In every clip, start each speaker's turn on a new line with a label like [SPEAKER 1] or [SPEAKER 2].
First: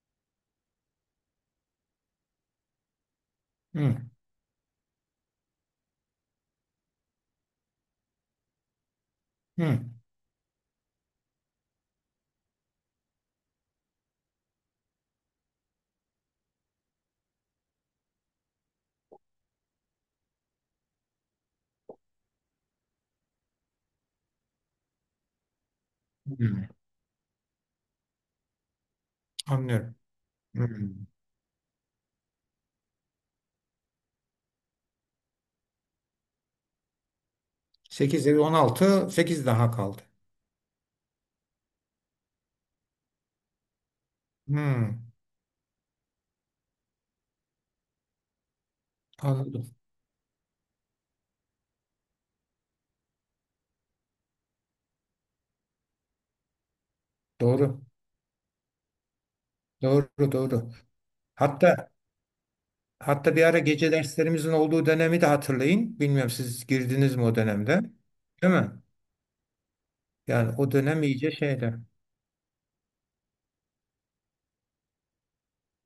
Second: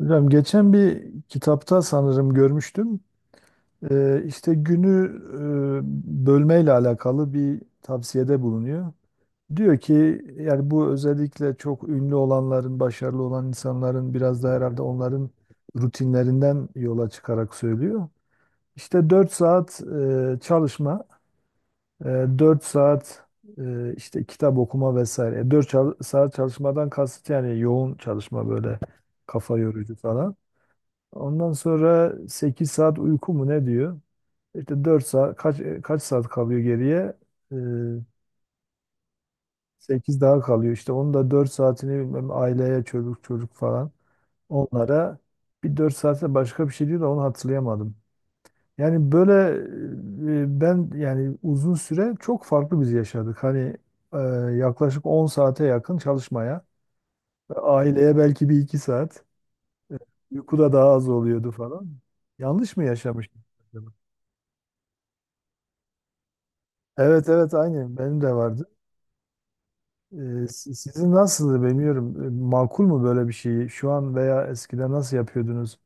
[SPEAKER 1] Hocam geçen bir kitapta sanırım görmüştüm.
[SPEAKER 2] Hı,
[SPEAKER 1] İşte günü bölmeyle alakalı bir tavsiyede bulunuyor. Diyor
[SPEAKER 2] hı,
[SPEAKER 1] ki yani bu özellikle çok ünlü olanların, başarılı olan insanların biraz da herhalde onların rutinlerinden yola çıkarak söylüyor. İşte 4 saat çalışma, e, 4 saat işte kitap okuma vesaire. 4 saat
[SPEAKER 2] hı.
[SPEAKER 1] çalışmadan kasıt yani yoğun çalışma, böyle kafa yorucu
[SPEAKER 2] Anlıyorum.
[SPEAKER 1] falan.
[SPEAKER 2] Hı.
[SPEAKER 1] Ondan sonra 8 saat uyku mu ne diyor? İşte 4 saat, kaç saat kalıyor geriye? Ee,
[SPEAKER 2] 8 16 8 daha kaldı.
[SPEAKER 1] 8 daha kalıyor işte. Onun da 4 saatini bilmem aileye, çocuk çocuk falan
[SPEAKER 2] Hı,
[SPEAKER 1] onlara, bir 4 saatte başka bir şey diyor da onu hatırlayamadım. Yani böyle,
[SPEAKER 2] anladım.
[SPEAKER 1] ben yani uzun süre çok farklı biz yaşadık. Hani e, yaklaşık 10 saate yakın çalışmaya,
[SPEAKER 2] Doğru,
[SPEAKER 1] aileye belki bir 2 saat, e,
[SPEAKER 2] doğru,
[SPEAKER 1] uyku
[SPEAKER 2] doğru.
[SPEAKER 1] da daha az oluyordu falan.
[SPEAKER 2] Hatta
[SPEAKER 1] Yanlış mı
[SPEAKER 2] hatta
[SPEAKER 1] yaşamıştım?
[SPEAKER 2] bir ara
[SPEAKER 1] Acaba?
[SPEAKER 2] gece derslerimizin olduğu dönemi de hatırlayın. Bilmiyorum siz girdiniz mi
[SPEAKER 1] Evet
[SPEAKER 2] o
[SPEAKER 1] evet,
[SPEAKER 2] dönemde?
[SPEAKER 1] aynı benim de
[SPEAKER 2] Değil
[SPEAKER 1] vardı.
[SPEAKER 2] mi? Yani o dönem
[SPEAKER 1] Sizin
[SPEAKER 2] iyice
[SPEAKER 1] nasıldı
[SPEAKER 2] şeyde.
[SPEAKER 1] bilmiyorum. Makul mu böyle bir şeyi? Şu an veya eskiden nasıl yapıyordunuz?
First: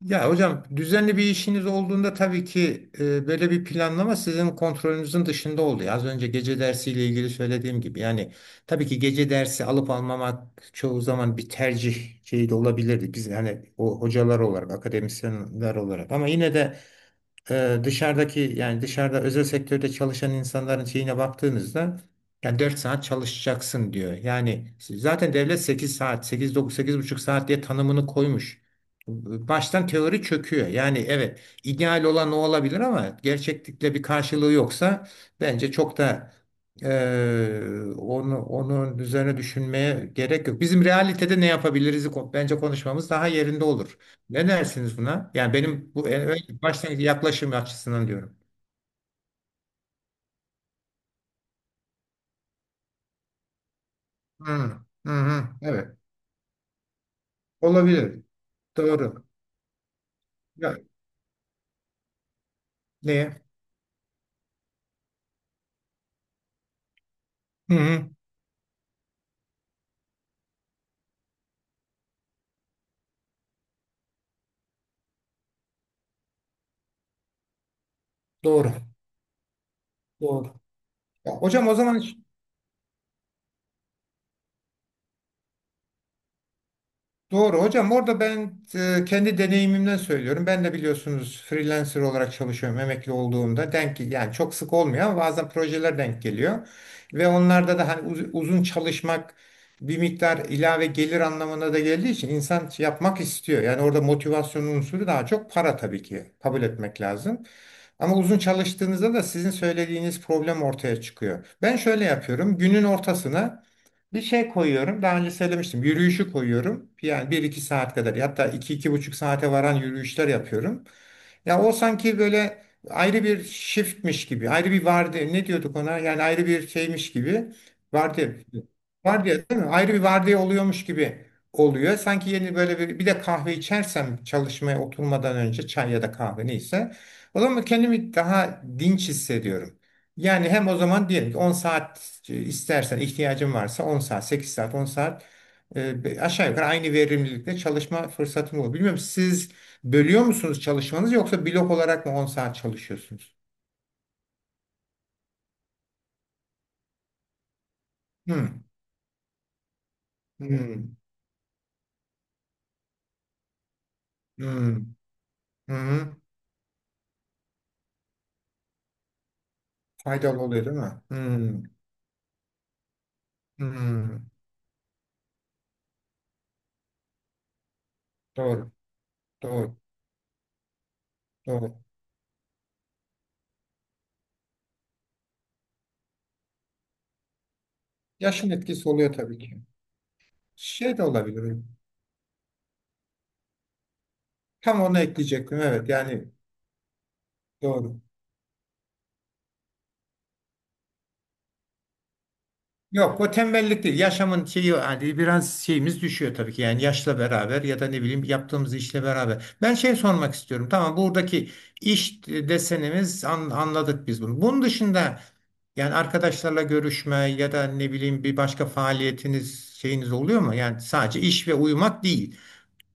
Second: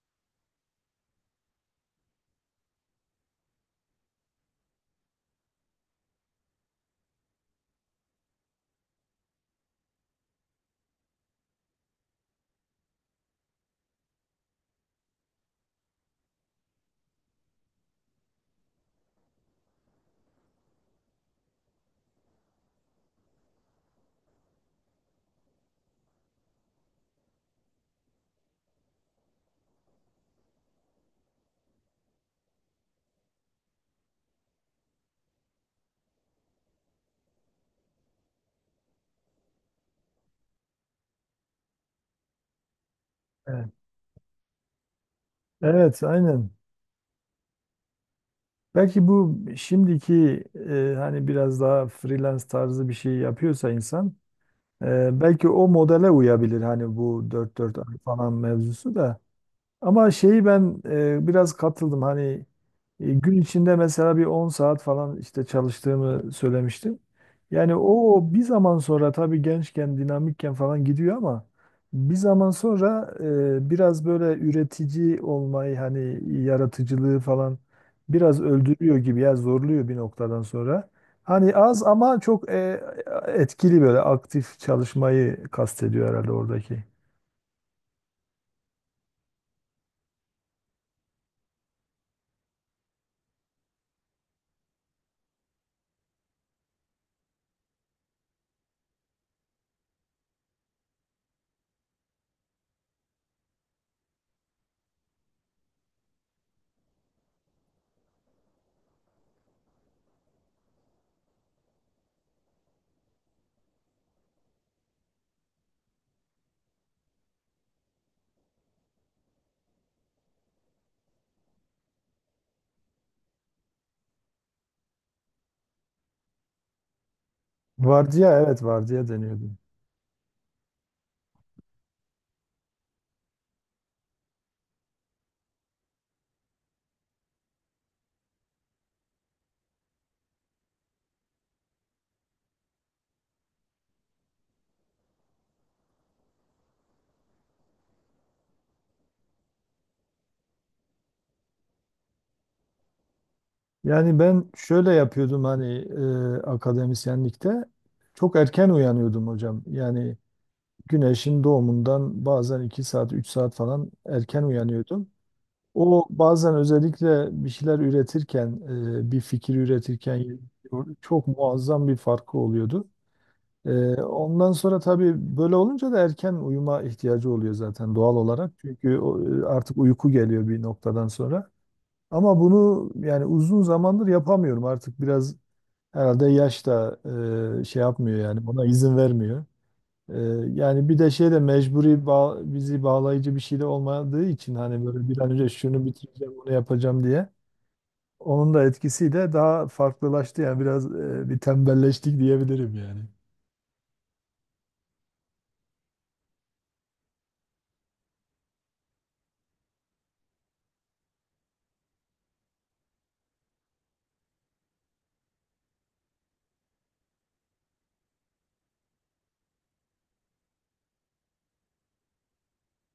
[SPEAKER 2] Ya hocam düzenli bir işiniz olduğunda tabii ki böyle bir planlama sizin kontrolünüzün dışında oluyor. Az önce gece dersiyle ilgili söylediğim gibi yani tabii ki gece dersi alıp almamak çoğu zaman bir tercih şeyi de olabilirdi. Biz hani o hocalar olarak, akademisyenler olarak ama yine de dışarıdaki yani dışarıda özel sektörde çalışan insanların şeyine baktığınızda yani 4 saat çalışacaksın diyor. Yani zaten devlet 8 saat, sekiz dokuz sekiz buçuk saat diye tanımını koymuş. Baştan teori çöküyor. Yani evet ideal olan o olabilir ama gerçeklikle bir karşılığı yoksa bence çok da e, onu onun üzerine düşünmeye gerek yok. Bizim realitede ne yapabiliriz bence konuşmamız daha yerinde
[SPEAKER 1] Evet.
[SPEAKER 2] olur. Ne dersiniz buna? Yani benim
[SPEAKER 1] Evet,
[SPEAKER 2] bu
[SPEAKER 1] aynen.
[SPEAKER 2] başlangıç yaklaşım açısından diyorum.
[SPEAKER 1] Belki bu şimdiki, hani biraz daha freelance tarzı bir şey yapıyorsa insan,
[SPEAKER 2] Hı hı
[SPEAKER 1] Belki
[SPEAKER 2] hı.
[SPEAKER 1] o
[SPEAKER 2] Evet.
[SPEAKER 1] modele uyabilir, hani bu dört ay
[SPEAKER 2] Olabilir.
[SPEAKER 1] falan mevzusu da.
[SPEAKER 2] Doğru.
[SPEAKER 1] Ama şeyi
[SPEAKER 2] Ya,
[SPEAKER 1] ben biraz katıldım, hani gün
[SPEAKER 2] neye?
[SPEAKER 1] içinde mesela bir 10 saat falan işte çalıştığımı söylemiştim. Yani
[SPEAKER 2] Hı hı.
[SPEAKER 1] o, bir zaman sonra tabii gençken, dinamikken falan gidiyor ama bir zaman sonra biraz böyle üretici olmayı, hani yaratıcılığı falan biraz
[SPEAKER 2] Doğru.
[SPEAKER 1] öldürüyor gibi, ya zorluyor bir noktadan
[SPEAKER 2] Doğru.
[SPEAKER 1] sonra.
[SPEAKER 2] Ya,
[SPEAKER 1] Hani
[SPEAKER 2] hocam o
[SPEAKER 1] az
[SPEAKER 2] zaman.
[SPEAKER 1] ama çok etkili, böyle aktif çalışmayı kastediyor herhalde oradaki.
[SPEAKER 2] Doğru hocam orada ben kendi deneyimimden söylüyorum. Ben de biliyorsunuz freelancer olarak çalışıyorum emekli olduğumda. Denk yani çok sık olmuyor ama bazen projeler denk geliyor. Ve onlarda da hani uzun çalışmak bir miktar ilave gelir anlamına da geldiği için insan yapmak istiyor. Yani orada motivasyon unsuru daha çok para tabii ki kabul etmek lazım. Ama uzun çalıştığınızda da sizin söylediğiniz problem ortaya çıkıyor. Ben şöyle yapıyorum. Günün ortasına bir şey koyuyorum. Daha önce söylemiştim. Yürüyüşü koyuyorum. Yani bir iki saat kadar. Hatta iki iki buçuk saate varan yürüyüşler yapıyorum. Ya o sanki böyle ayrı bir shiftmiş gibi. Ayrı bir vardı. Ne diyorduk ona? Yani ayrı bir şeymiş gibi. Vardiya.
[SPEAKER 1] Vardiya, evet, vardiya
[SPEAKER 2] Vardiya
[SPEAKER 1] deniyordu.
[SPEAKER 2] değil mi? Ayrı bir vardiya oluyormuş gibi oluyor. Sanki yeni böyle bir de kahve içersem çalışmaya oturmadan önce çay ya da kahve neyse. O zaman kendimi daha dinç hissediyorum. Yani hem o zaman diyelim ki 10 saat istersen ihtiyacın varsa 10 saat, 8 saat, 10 saat aşağı yukarı aynı verimlilikte çalışma fırsatın olur. Bilmiyorum siz bölüyor musunuz çalışmanızı yoksa blok olarak mı 10 saat çalışıyorsunuz?
[SPEAKER 1] Yani ben şöyle yapıyordum, hani akademisyenlikte çok
[SPEAKER 2] Hmm.
[SPEAKER 1] erken uyanıyordum hocam. Yani
[SPEAKER 2] Hmm.
[SPEAKER 1] güneşin doğumundan bazen 2 saat, 3 saat falan erken
[SPEAKER 2] Hmm.
[SPEAKER 1] uyanıyordum.
[SPEAKER 2] Hmm.
[SPEAKER 1] O,
[SPEAKER 2] Hmm.
[SPEAKER 1] bazen özellikle bir şeyler üretirken, bir fikir üretirken
[SPEAKER 2] Faydalı oluyor değil mi?
[SPEAKER 1] çok
[SPEAKER 2] Hmm.
[SPEAKER 1] muazzam bir farkı oluyordu. E,
[SPEAKER 2] Hmm.
[SPEAKER 1] Ondan sonra tabii böyle olunca da erken uyuma ihtiyacı oluyor zaten, doğal olarak.
[SPEAKER 2] Doğru.
[SPEAKER 1] Çünkü o,
[SPEAKER 2] Doğru.
[SPEAKER 1] artık uyku geliyor bir noktadan sonra.
[SPEAKER 2] Doğru.
[SPEAKER 1] Ama bunu yani uzun zamandır yapamıyorum. Artık biraz, herhalde yaş da şey yapmıyor, yani
[SPEAKER 2] Yaşın
[SPEAKER 1] ona
[SPEAKER 2] etkisi
[SPEAKER 1] izin
[SPEAKER 2] oluyor tabii
[SPEAKER 1] vermiyor.
[SPEAKER 2] ki.
[SPEAKER 1] E, Yani
[SPEAKER 2] Şey
[SPEAKER 1] bir
[SPEAKER 2] de
[SPEAKER 1] de şey de,
[SPEAKER 2] olabilir.
[SPEAKER 1] mecburi bizi bağlayıcı bir şey de olmadığı için,
[SPEAKER 2] Tam
[SPEAKER 1] hani
[SPEAKER 2] onu
[SPEAKER 1] böyle bir an önce
[SPEAKER 2] ekleyecektim.
[SPEAKER 1] şunu
[SPEAKER 2] Evet yani
[SPEAKER 1] bitireceğim, onu yapacağım diye.
[SPEAKER 2] doğru.
[SPEAKER 1] Onun da etkisiyle daha farklılaştı, yani biraz bir tembelleştik diyebilirim yani.
[SPEAKER 2] Yok o tembellik değil. Yaşamın şeyi hani biraz şeyimiz düşüyor tabii ki. Yani yaşla beraber ya da ne bileyim yaptığımız işle beraber. Ben şey sormak istiyorum. Tamam buradaki iş desenimiz anladık biz bunu. Bunun dışında yani arkadaşlarla görüşme ya da ne bileyim bir başka faaliyetiniz şeyiniz oluyor mu? Yani sadece iş ve uyumak değil.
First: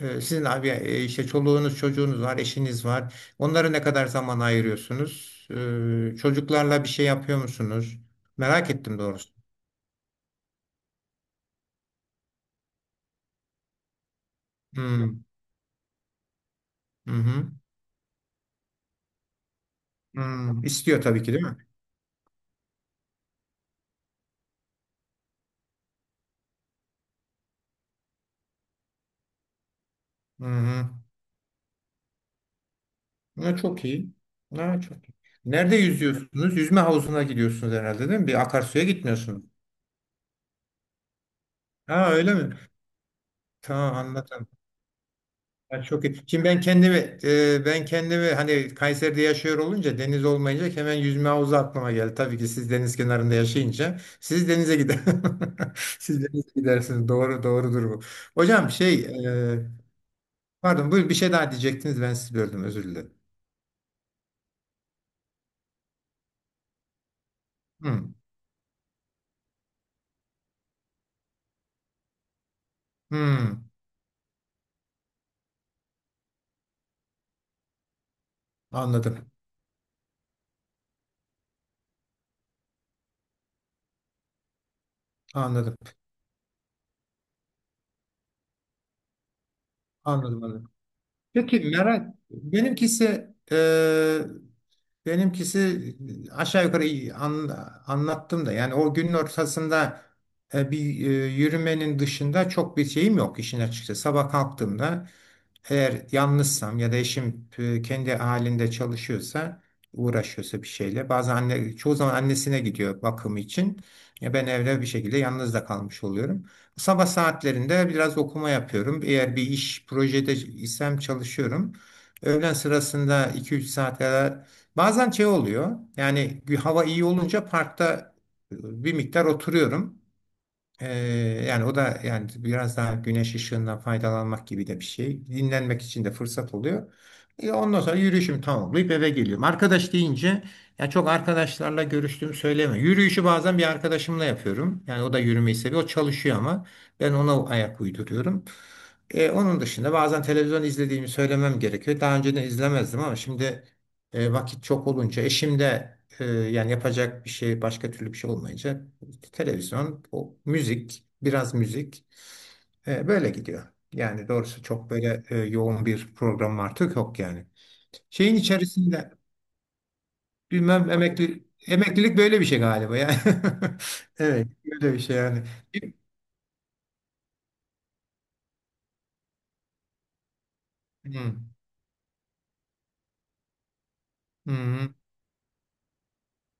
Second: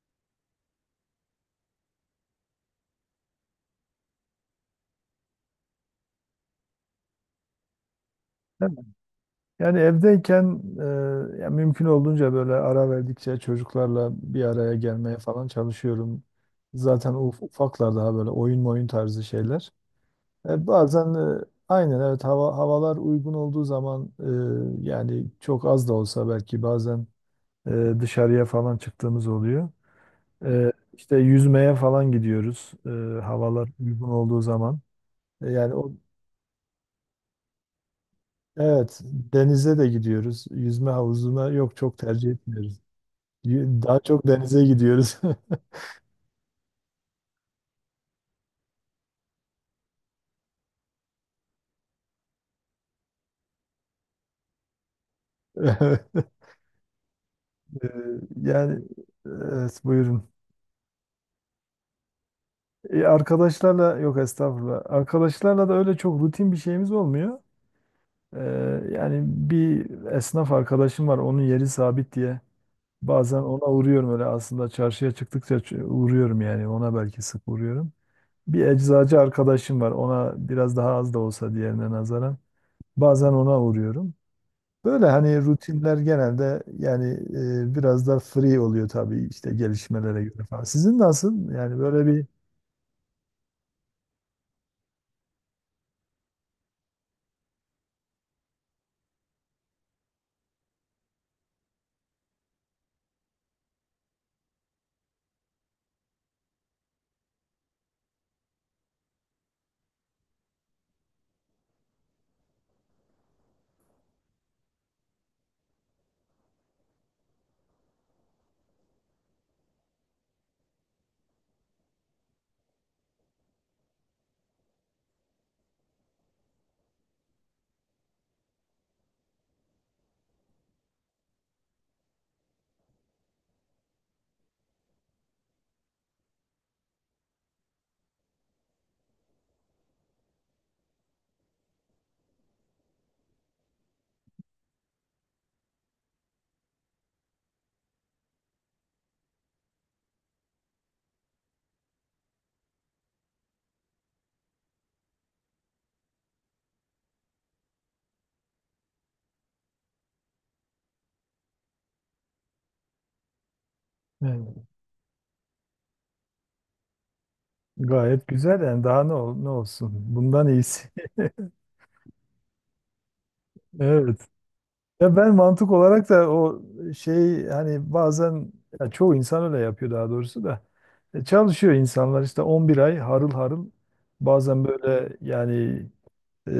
[SPEAKER 2] Sizin abi işte çoluğunuz, çocuğunuz var, eşiniz var. Onlara ne kadar zaman ayırıyorsunuz? Çocuklarla bir şey yapıyor musunuz? Merak ettim doğrusu.
[SPEAKER 1] Yani evdeyken ya mümkün olduğunca böyle ara verdikçe çocuklarla bir araya gelmeye
[SPEAKER 2] Hmm.
[SPEAKER 1] falan çalışıyorum.
[SPEAKER 2] Hı
[SPEAKER 1] Zaten
[SPEAKER 2] hı.
[SPEAKER 1] ufaklar daha böyle oyun oyun tarzı şeyler.
[SPEAKER 2] İstiyor
[SPEAKER 1] Bazen
[SPEAKER 2] tabii ki değil mi?
[SPEAKER 1] aynen, evet, havalar uygun olduğu zaman, yani çok az da olsa, belki bazen dışarıya falan çıktığımız oluyor.
[SPEAKER 2] Hı hı.
[SPEAKER 1] İşte yüzmeye falan gidiyoruz
[SPEAKER 2] Ne
[SPEAKER 1] havalar
[SPEAKER 2] çok
[SPEAKER 1] uygun
[SPEAKER 2] iyi.
[SPEAKER 1] olduğu zaman.
[SPEAKER 2] Ne çok iyi.
[SPEAKER 1] Yani
[SPEAKER 2] Nerede
[SPEAKER 1] o,
[SPEAKER 2] yüzüyorsunuz? Yüzme havuzuna gidiyorsunuz herhalde değil mi? Bir akarsuya
[SPEAKER 1] evet,
[SPEAKER 2] gitmiyorsunuz.
[SPEAKER 1] denize de gidiyoruz. Yüzme havuzuna, yok, çok
[SPEAKER 2] Ha
[SPEAKER 1] tercih
[SPEAKER 2] öyle mi?
[SPEAKER 1] etmiyoruz.
[SPEAKER 2] Tamam
[SPEAKER 1] Daha çok
[SPEAKER 2] anladım.
[SPEAKER 1] denize gidiyoruz.
[SPEAKER 2] Ha, çok iyi. Şimdi ben kendimi ben kendimi hani Kayseri'de yaşıyor olunca deniz olmayınca hemen yüzme havuzu aklıma geldi. Tabii ki siz deniz kenarında yaşayınca siz denize gider. Siz
[SPEAKER 1] Evet.
[SPEAKER 2] denize gidersiniz. Doğru
[SPEAKER 1] Ee,
[SPEAKER 2] doğrudur bu. Hocam
[SPEAKER 1] Yani,
[SPEAKER 2] şey e,
[SPEAKER 1] evet, buyurun.
[SPEAKER 2] pardon buyur bir şey daha diyecektiniz ben sizi böldüm özür dilerim.
[SPEAKER 1] Arkadaşlarla, yok, estağfurullah. Arkadaşlarla da öyle çok rutin bir şeyimiz olmuyor.
[SPEAKER 2] Hı.
[SPEAKER 1] Ee, Yani, bir esnaf arkadaşım var, onun yeri sabit diye. Bazen
[SPEAKER 2] Hı.
[SPEAKER 1] ona uğruyorum, öyle aslında çarşıya çıktıkça uğruyorum, yani ona belki sık uğruyorum. Bir eczacı
[SPEAKER 2] Anladım,
[SPEAKER 1] arkadaşım var. Ona biraz daha az da olsa, diğerine nazaran. Bazen ona uğruyorum. Böyle hani
[SPEAKER 2] anladım,
[SPEAKER 1] rutinler genelde yani biraz da free oluyor tabii, işte gelişmelere
[SPEAKER 2] anladım,
[SPEAKER 1] göre falan.
[SPEAKER 2] anladım.
[SPEAKER 1] Sizin nasıl?
[SPEAKER 2] Peki
[SPEAKER 1] Yani böyle
[SPEAKER 2] merak,
[SPEAKER 1] bir,
[SPEAKER 2] benimkisi benimkisi aşağı yukarı iyi anlattım da yani o günün ortasında bir yürümenin dışında çok bir şeyim yok işin açıkçası. Sabah kalktığımda eğer yalnızsam ya da eşim kendi halinde çalışıyorsa uğraşıyorsa bir şeyle bazen anne çoğu zaman annesine gidiyor bakım için. Ya ben evde bir şekilde yalnız da kalmış oluyorum. Sabah saatlerinde biraz okuma yapıyorum. Eğer bir iş projede isem çalışıyorum. Öğlen sırasında 2-3 saat kadar bazen şey oluyor. Yani hava iyi olunca parkta bir miktar oturuyorum. Ee, yani o da yani biraz daha güneş ışığından faydalanmak gibi de bir şey. Dinlenmek için de fırsat oluyor. Ondan sonra yürüyüşümü tamamlayıp eve geliyorum. Arkadaş deyince ya çok arkadaşlarla görüştüğümü söyleme. Yürüyüşü bazen bir arkadaşımla yapıyorum. Yani o da yürümeyi seviyor. O çalışıyor ama ben ona ayak uyduruyorum. Onun dışında bazen televizyon izlediğimi söylemem gerekiyor. Daha önceden izlemezdim ama şimdi vakit çok olunca eşim de yani yapacak bir şey başka türlü bir şey olmayınca televizyon, o müzik, biraz müzik böyle gidiyor. Yani doğrusu
[SPEAKER 1] e,
[SPEAKER 2] çok böyle yoğun bir program artık yok yani.
[SPEAKER 1] gayet
[SPEAKER 2] Şeyin
[SPEAKER 1] güzel yani, daha
[SPEAKER 2] içerisinde
[SPEAKER 1] ne olsun? Bundan iyisi.
[SPEAKER 2] bilmem emeklilik böyle bir şey galiba ya.
[SPEAKER 1] Evet.
[SPEAKER 2] Evet, böyle bir
[SPEAKER 1] Ya
[SPEAKER 2] şey
[SPEAKER 1] ben
[SPEAKER 2] yani.
[SPEAKER 1] mantık olarak da o şey, hani bazen, ya çoğu insan öyle yapıyor daha doğrusu da.
[SPEAKER 2] Hı,
[SPEAKER 1] Çalışıyor insanlar işte 11 ay harıl harıl,
[SPEAKER 2] hı,
[SPEAKER 1] bazen
[SPEAKER 2] hı.
[SPEAKER 1] böyle yani e,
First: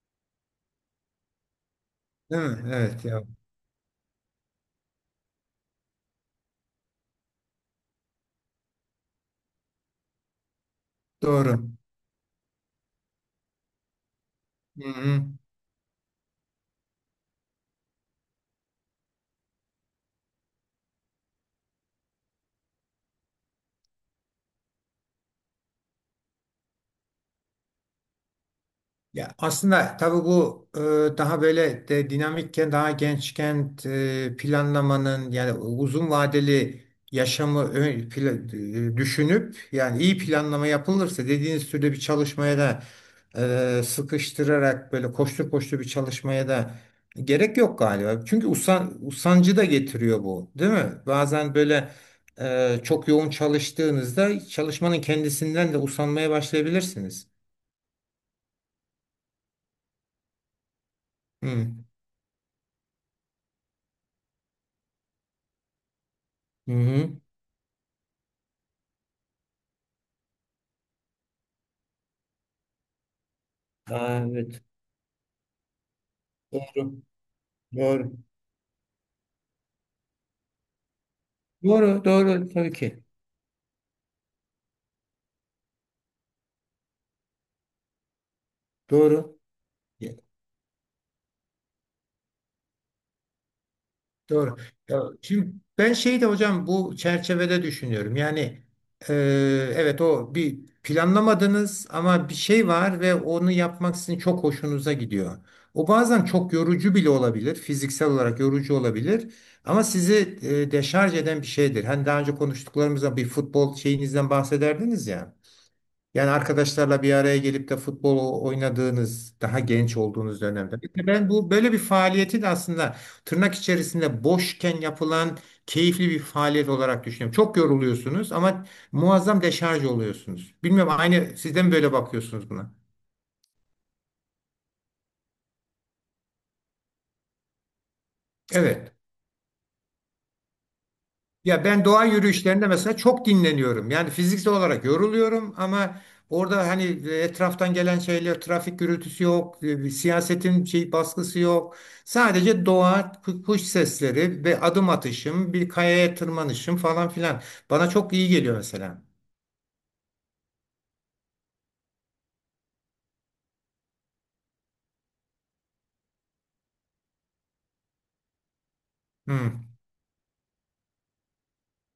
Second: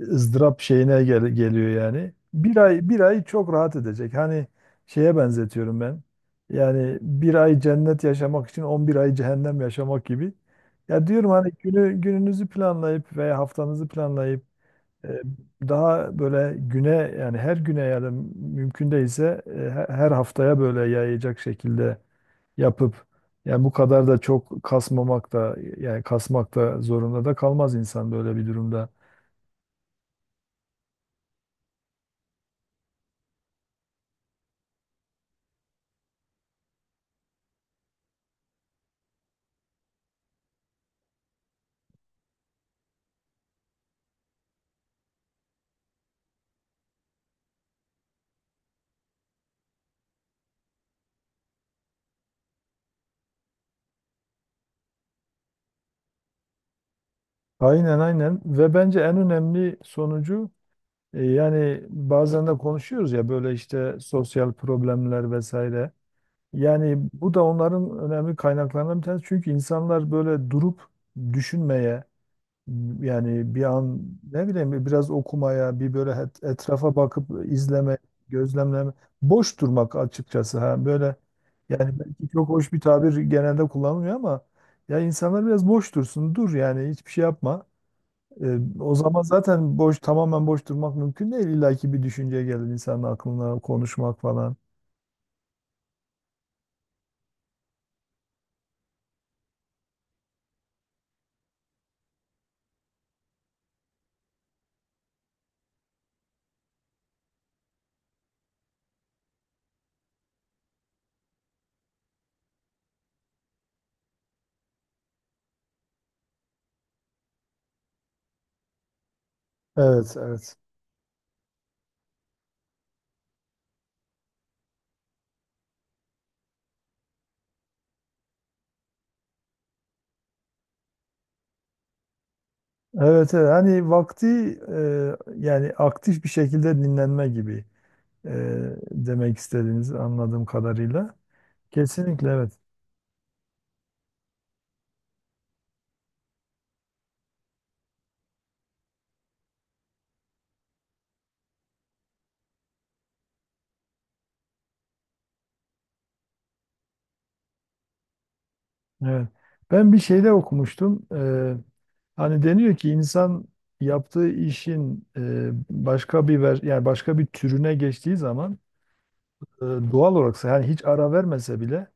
[SPEAKER 1] ızdırap şeyine geliyor yani.
[SPEAKER 2] Değil
[SPEAKER 1] Bir
[SPEAKER 2] mi?
[SPEAKER 1] ay, bir
[SPEAKER 2] Evet ya.
[SPEAKER 1] ay çok rahat edecek. Hani şeye benzetiyorum ben. Yani bir ay cennet yaşamak için 11 ay cehennem yaşamak gibi. Ya diyorum, hani
[SPEAKER 2] Doğru.
[SPEAKER 1] gününüzü planlayıp veya haftanızı planlayıp,
[SPEAKER 2] Hı
[SPEAKER 1] e,
[SPEAKER 2] hı.
[SPEAKER 1] daha böyle güne, yani her güne ya da mümkün değilse her haftaya böyle yayacak şekilde yapıp, yani bu kadar da çok kasmamak da, yani kasmak da zorunda da kalmaz insan böyle bir durumda.
[SPEAKER 2] Ya aslında tabii bu daha böyle de dinamikken daha gençken planlamanın yani uzun vadeli yaşamı düşünüp yani iyi planlama yapılırsa dediğiniz türde bir çalışmaya da sıkıştırarak böyle koştur koştur bir çalışmaya da gerek yok galiba. Çünkü usancı da getiriyor bu, değil mi? Bazen böyle çok yoğun çalıştığınızda çalışmanın kendisinden de usanmaya başlayabilirsiniz.
[SPEAKER 1] Aynen, aynen, ve bence en önemli sonucu
[SPEAKER 2] Hı.
[SPEAKER 1] yani bazen de konuşuyoruz ya, böyle işte sosyal problemler vesaire.
[SPEAKER 2] Hı
[SPEAKER 1] Yani
[SPEAKER 2] hı.
[SPEAKER 1] bu da onların önemli kaynaklarından bir tanesi. Çünkü insanlar böyle durup düşünmeye, yani bir an
[SPEAKER 2] Aa,
[SPEAKER 1] ne
[SPEAKER 2] evet.
[SPEAKER 1] bileyim biraz okumaya, bir böyle
[SPEAKER 2] Doğru.
[SPEAKER 1] etrafa bakıp izleme,
[SPEAKER 2] Doğru.
[SPEAKER 1] gözlemleme, boş durmak açıkçası, ha böyle, yani
[SPEAKER 2] Doğru,
[SPEAKER 1] belki çok
[SPEAKER 2] doğru tabii
[SPEAKER 1] hoş bir
[SPEAKER 2] ki.
[SPEAKER 1] tabir genelde kullanılmıyor ama, ya insanlar biraz boş dursun, dur yani, hiçbir şey yapma. O zaman
[SPEAKER 2] Doğru.
[SPEAKER 1] zaten boş,
[SPEAKER 2] Ya.
[SPEAKER 1] tamamen boş durmak mümkün değil. İlla ki bir düşünce gelir insanın aklına, konuşmak falan.
[SPEAKER 2] Doğru. Ya, şimdi ben şeyi de hocam bu çerçevede düşünüyorum. Yani e, evet o bir planlamadınız ama bir şey var ve onu yapmak sizin çok hoşunuza gidiyor. O bazen çok yorucu bile olabilir. Fiziksel olarak yorucu olabilir. Ama sizi deşarj eden bir şeydir. Hani daha önce konuştuklarımızda bir futbol şeyinizden bahsederdiniz ya. Yani arkadaşlarla bir araya gelip de futbol oynadığınız, daha genç
[SPEAKER 1] Evet,
[SPEAKER 2] olduğunuz
[SPEAKER 1] evet.
[SPEAKER 2] dönemde. İşte ben bu böyle bir faaliyetin aslında tırnak içerisinde boşken yapılan keyifli bir faaliyet olarak düşünüyorum. Çok yoruluyorsunuz ama muazzam deşarj oluyorsunuz. Bilmiyorum aynı siz de mi böyle bakıyorsunuz buna?
[SPEAKER 1] Evet, evet. Hani vakti, yani aktif bir şekilde dinlenme gibi e,
[SPEAKER 2] Evet.
[SPEAKER 1] demek istediğiniz, anladığım kadarıyla.
[SPEAKER 2] Ya ben doğa
[SPEAKER 1] Kesinlikle, evet.
[SPEAKER 2] yürüyüşlerinde mesela çok dinleniyorum. Yani fiziksel olarak yoruluyorum ama orada hani etraftan gelen şeyler, trafik gürültüsü yok, siyasetin şey baskısı yok. Sadece doğa, kuş sesleri ve adım atışım, bir kayaya tırmanışım falan filan. Bana çok iyi geliyor mesela.
[SPEAKER 1] Evet. Ben bir şeyde okumuştum. Hani deniyor ki insan, yaptığı işin başka bir yani başka bir türüne geçtiği zaman
[SPEAKER 2] Hı
[SPEAKER 1] doğal olarak, yani hiç ara vermese bile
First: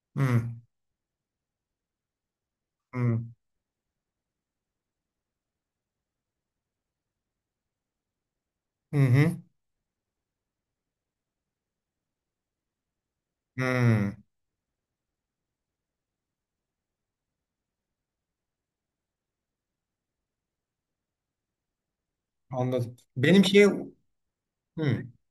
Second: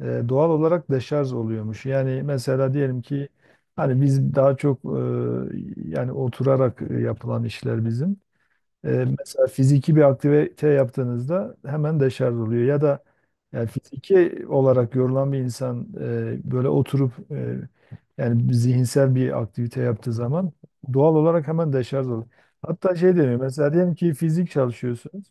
[SPEAKER 2] hı
[SPEAKER 1] doğal olarak deşarj oluyormuş. Yani mesela diyelim
[SPEAKER 2] hı
[SPEAKER 1] ki, hani biz daha çok yani oturarak yapılan işler bizim. E,
[SPEAKER 2] hı hı.
[SPEAKER 1] Mesela fiziki bir aktivite yaptığınızda hemen deşarj oluyor. Ya da yani,
[SPEAKER 2] Hı.
[SPEAKER 1] fiziki olarak yorulan bir insan böyle oturup yani zihinsel bir aktivite yaptığı zaman doğal olarak hemen deşarj oluyor. Hatta
[SPEAKER 2] Anladım.
[SPEAKER 1] şey deniyor,
[SPEAKER 2] Benim şey
[SPEAKER 1] mesela diyelim
[SPEAKER 2] hı
[SPEAKER 1] ki fizik çalışıyorsunuz.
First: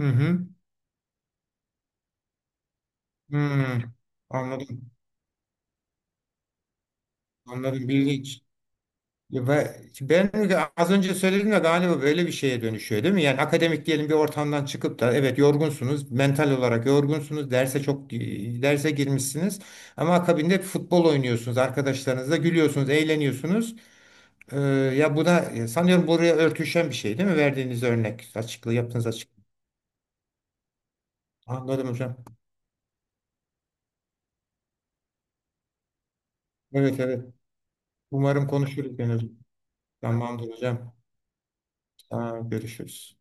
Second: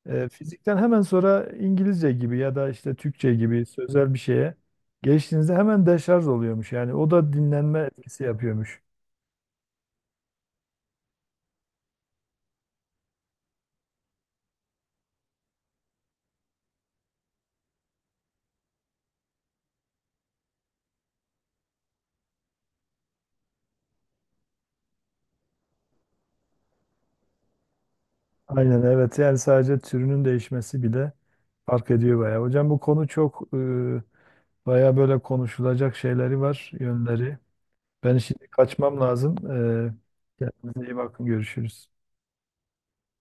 [SPEAKER 2] hı hı.
[SPEAKER 1] Fizikten hemen sonra İngilizce gibi ya da işte Türkçe gibi
[SPEAKER 2] Hı.
[SPEAKER 1] sözel bir şeye
[SPEAKER 2] Anladım.
[SPEAKER 1] geçtiğinizde hemen deşarj oluyormuş. Yani o da dinlenme
[SPEAKER 2] Anladım. Bilgi.
[SPEAKER 1] etkisi yapıyormuş.
[SPEAKER 2] Ya ben az önce söyledim de galiba böyle bir şeye dönüşüyor değil mi? Yani akademik diyelim bir ortamdan çıkıp da evet yorgunsunuz, mental olarak yorgunsunuz, derse girmişsiniz ama akabinde futbol oynuyorsunuz, arkadaşlarınızla gülüyorsunuz, eğleniyorsunuz. Ee, ya bu da sanıyorum buraya örtüşen bir şey değil mi? Verdiğiniz örnek, açıklığı
[SPEAKER 1] Aynen,
[SPEAKER 2] yaptığınız
[SPEAKER 1] evet,
[SPEAKER 2] açık.
[SPEAKER 1] yani sadece türünün değişmesi bile
[SPEAKER 2] Anladım
[SPEAKER 1] fark ediyor
[SPEAKER 2] hocam.
[SPEAKER 1] bayağı. Hocam, bu konu çok bayağı böyle konuşulacak şeyleri var,
[SPEAKER 2] Evet evet.
[SPEAKER 1] yönleri. Ben
[SPEAKER 2] Umarım
[SPEAKER 1] şimdi
[SPEAKER 2] konuşuruz
[SPEAKER 1] kaçmam
[SPEAKER 2] gene.
[SPEAKER 1] lazım. E,
[SPEAKER 2] Tamamdır
[SPEAKER 1] Kendinize
[SPEAKER 2] hocam.
[SPEAKER 1] iyi bakın, görüşürüz.
[SPEAKER 2] Tamam, görüşürüz.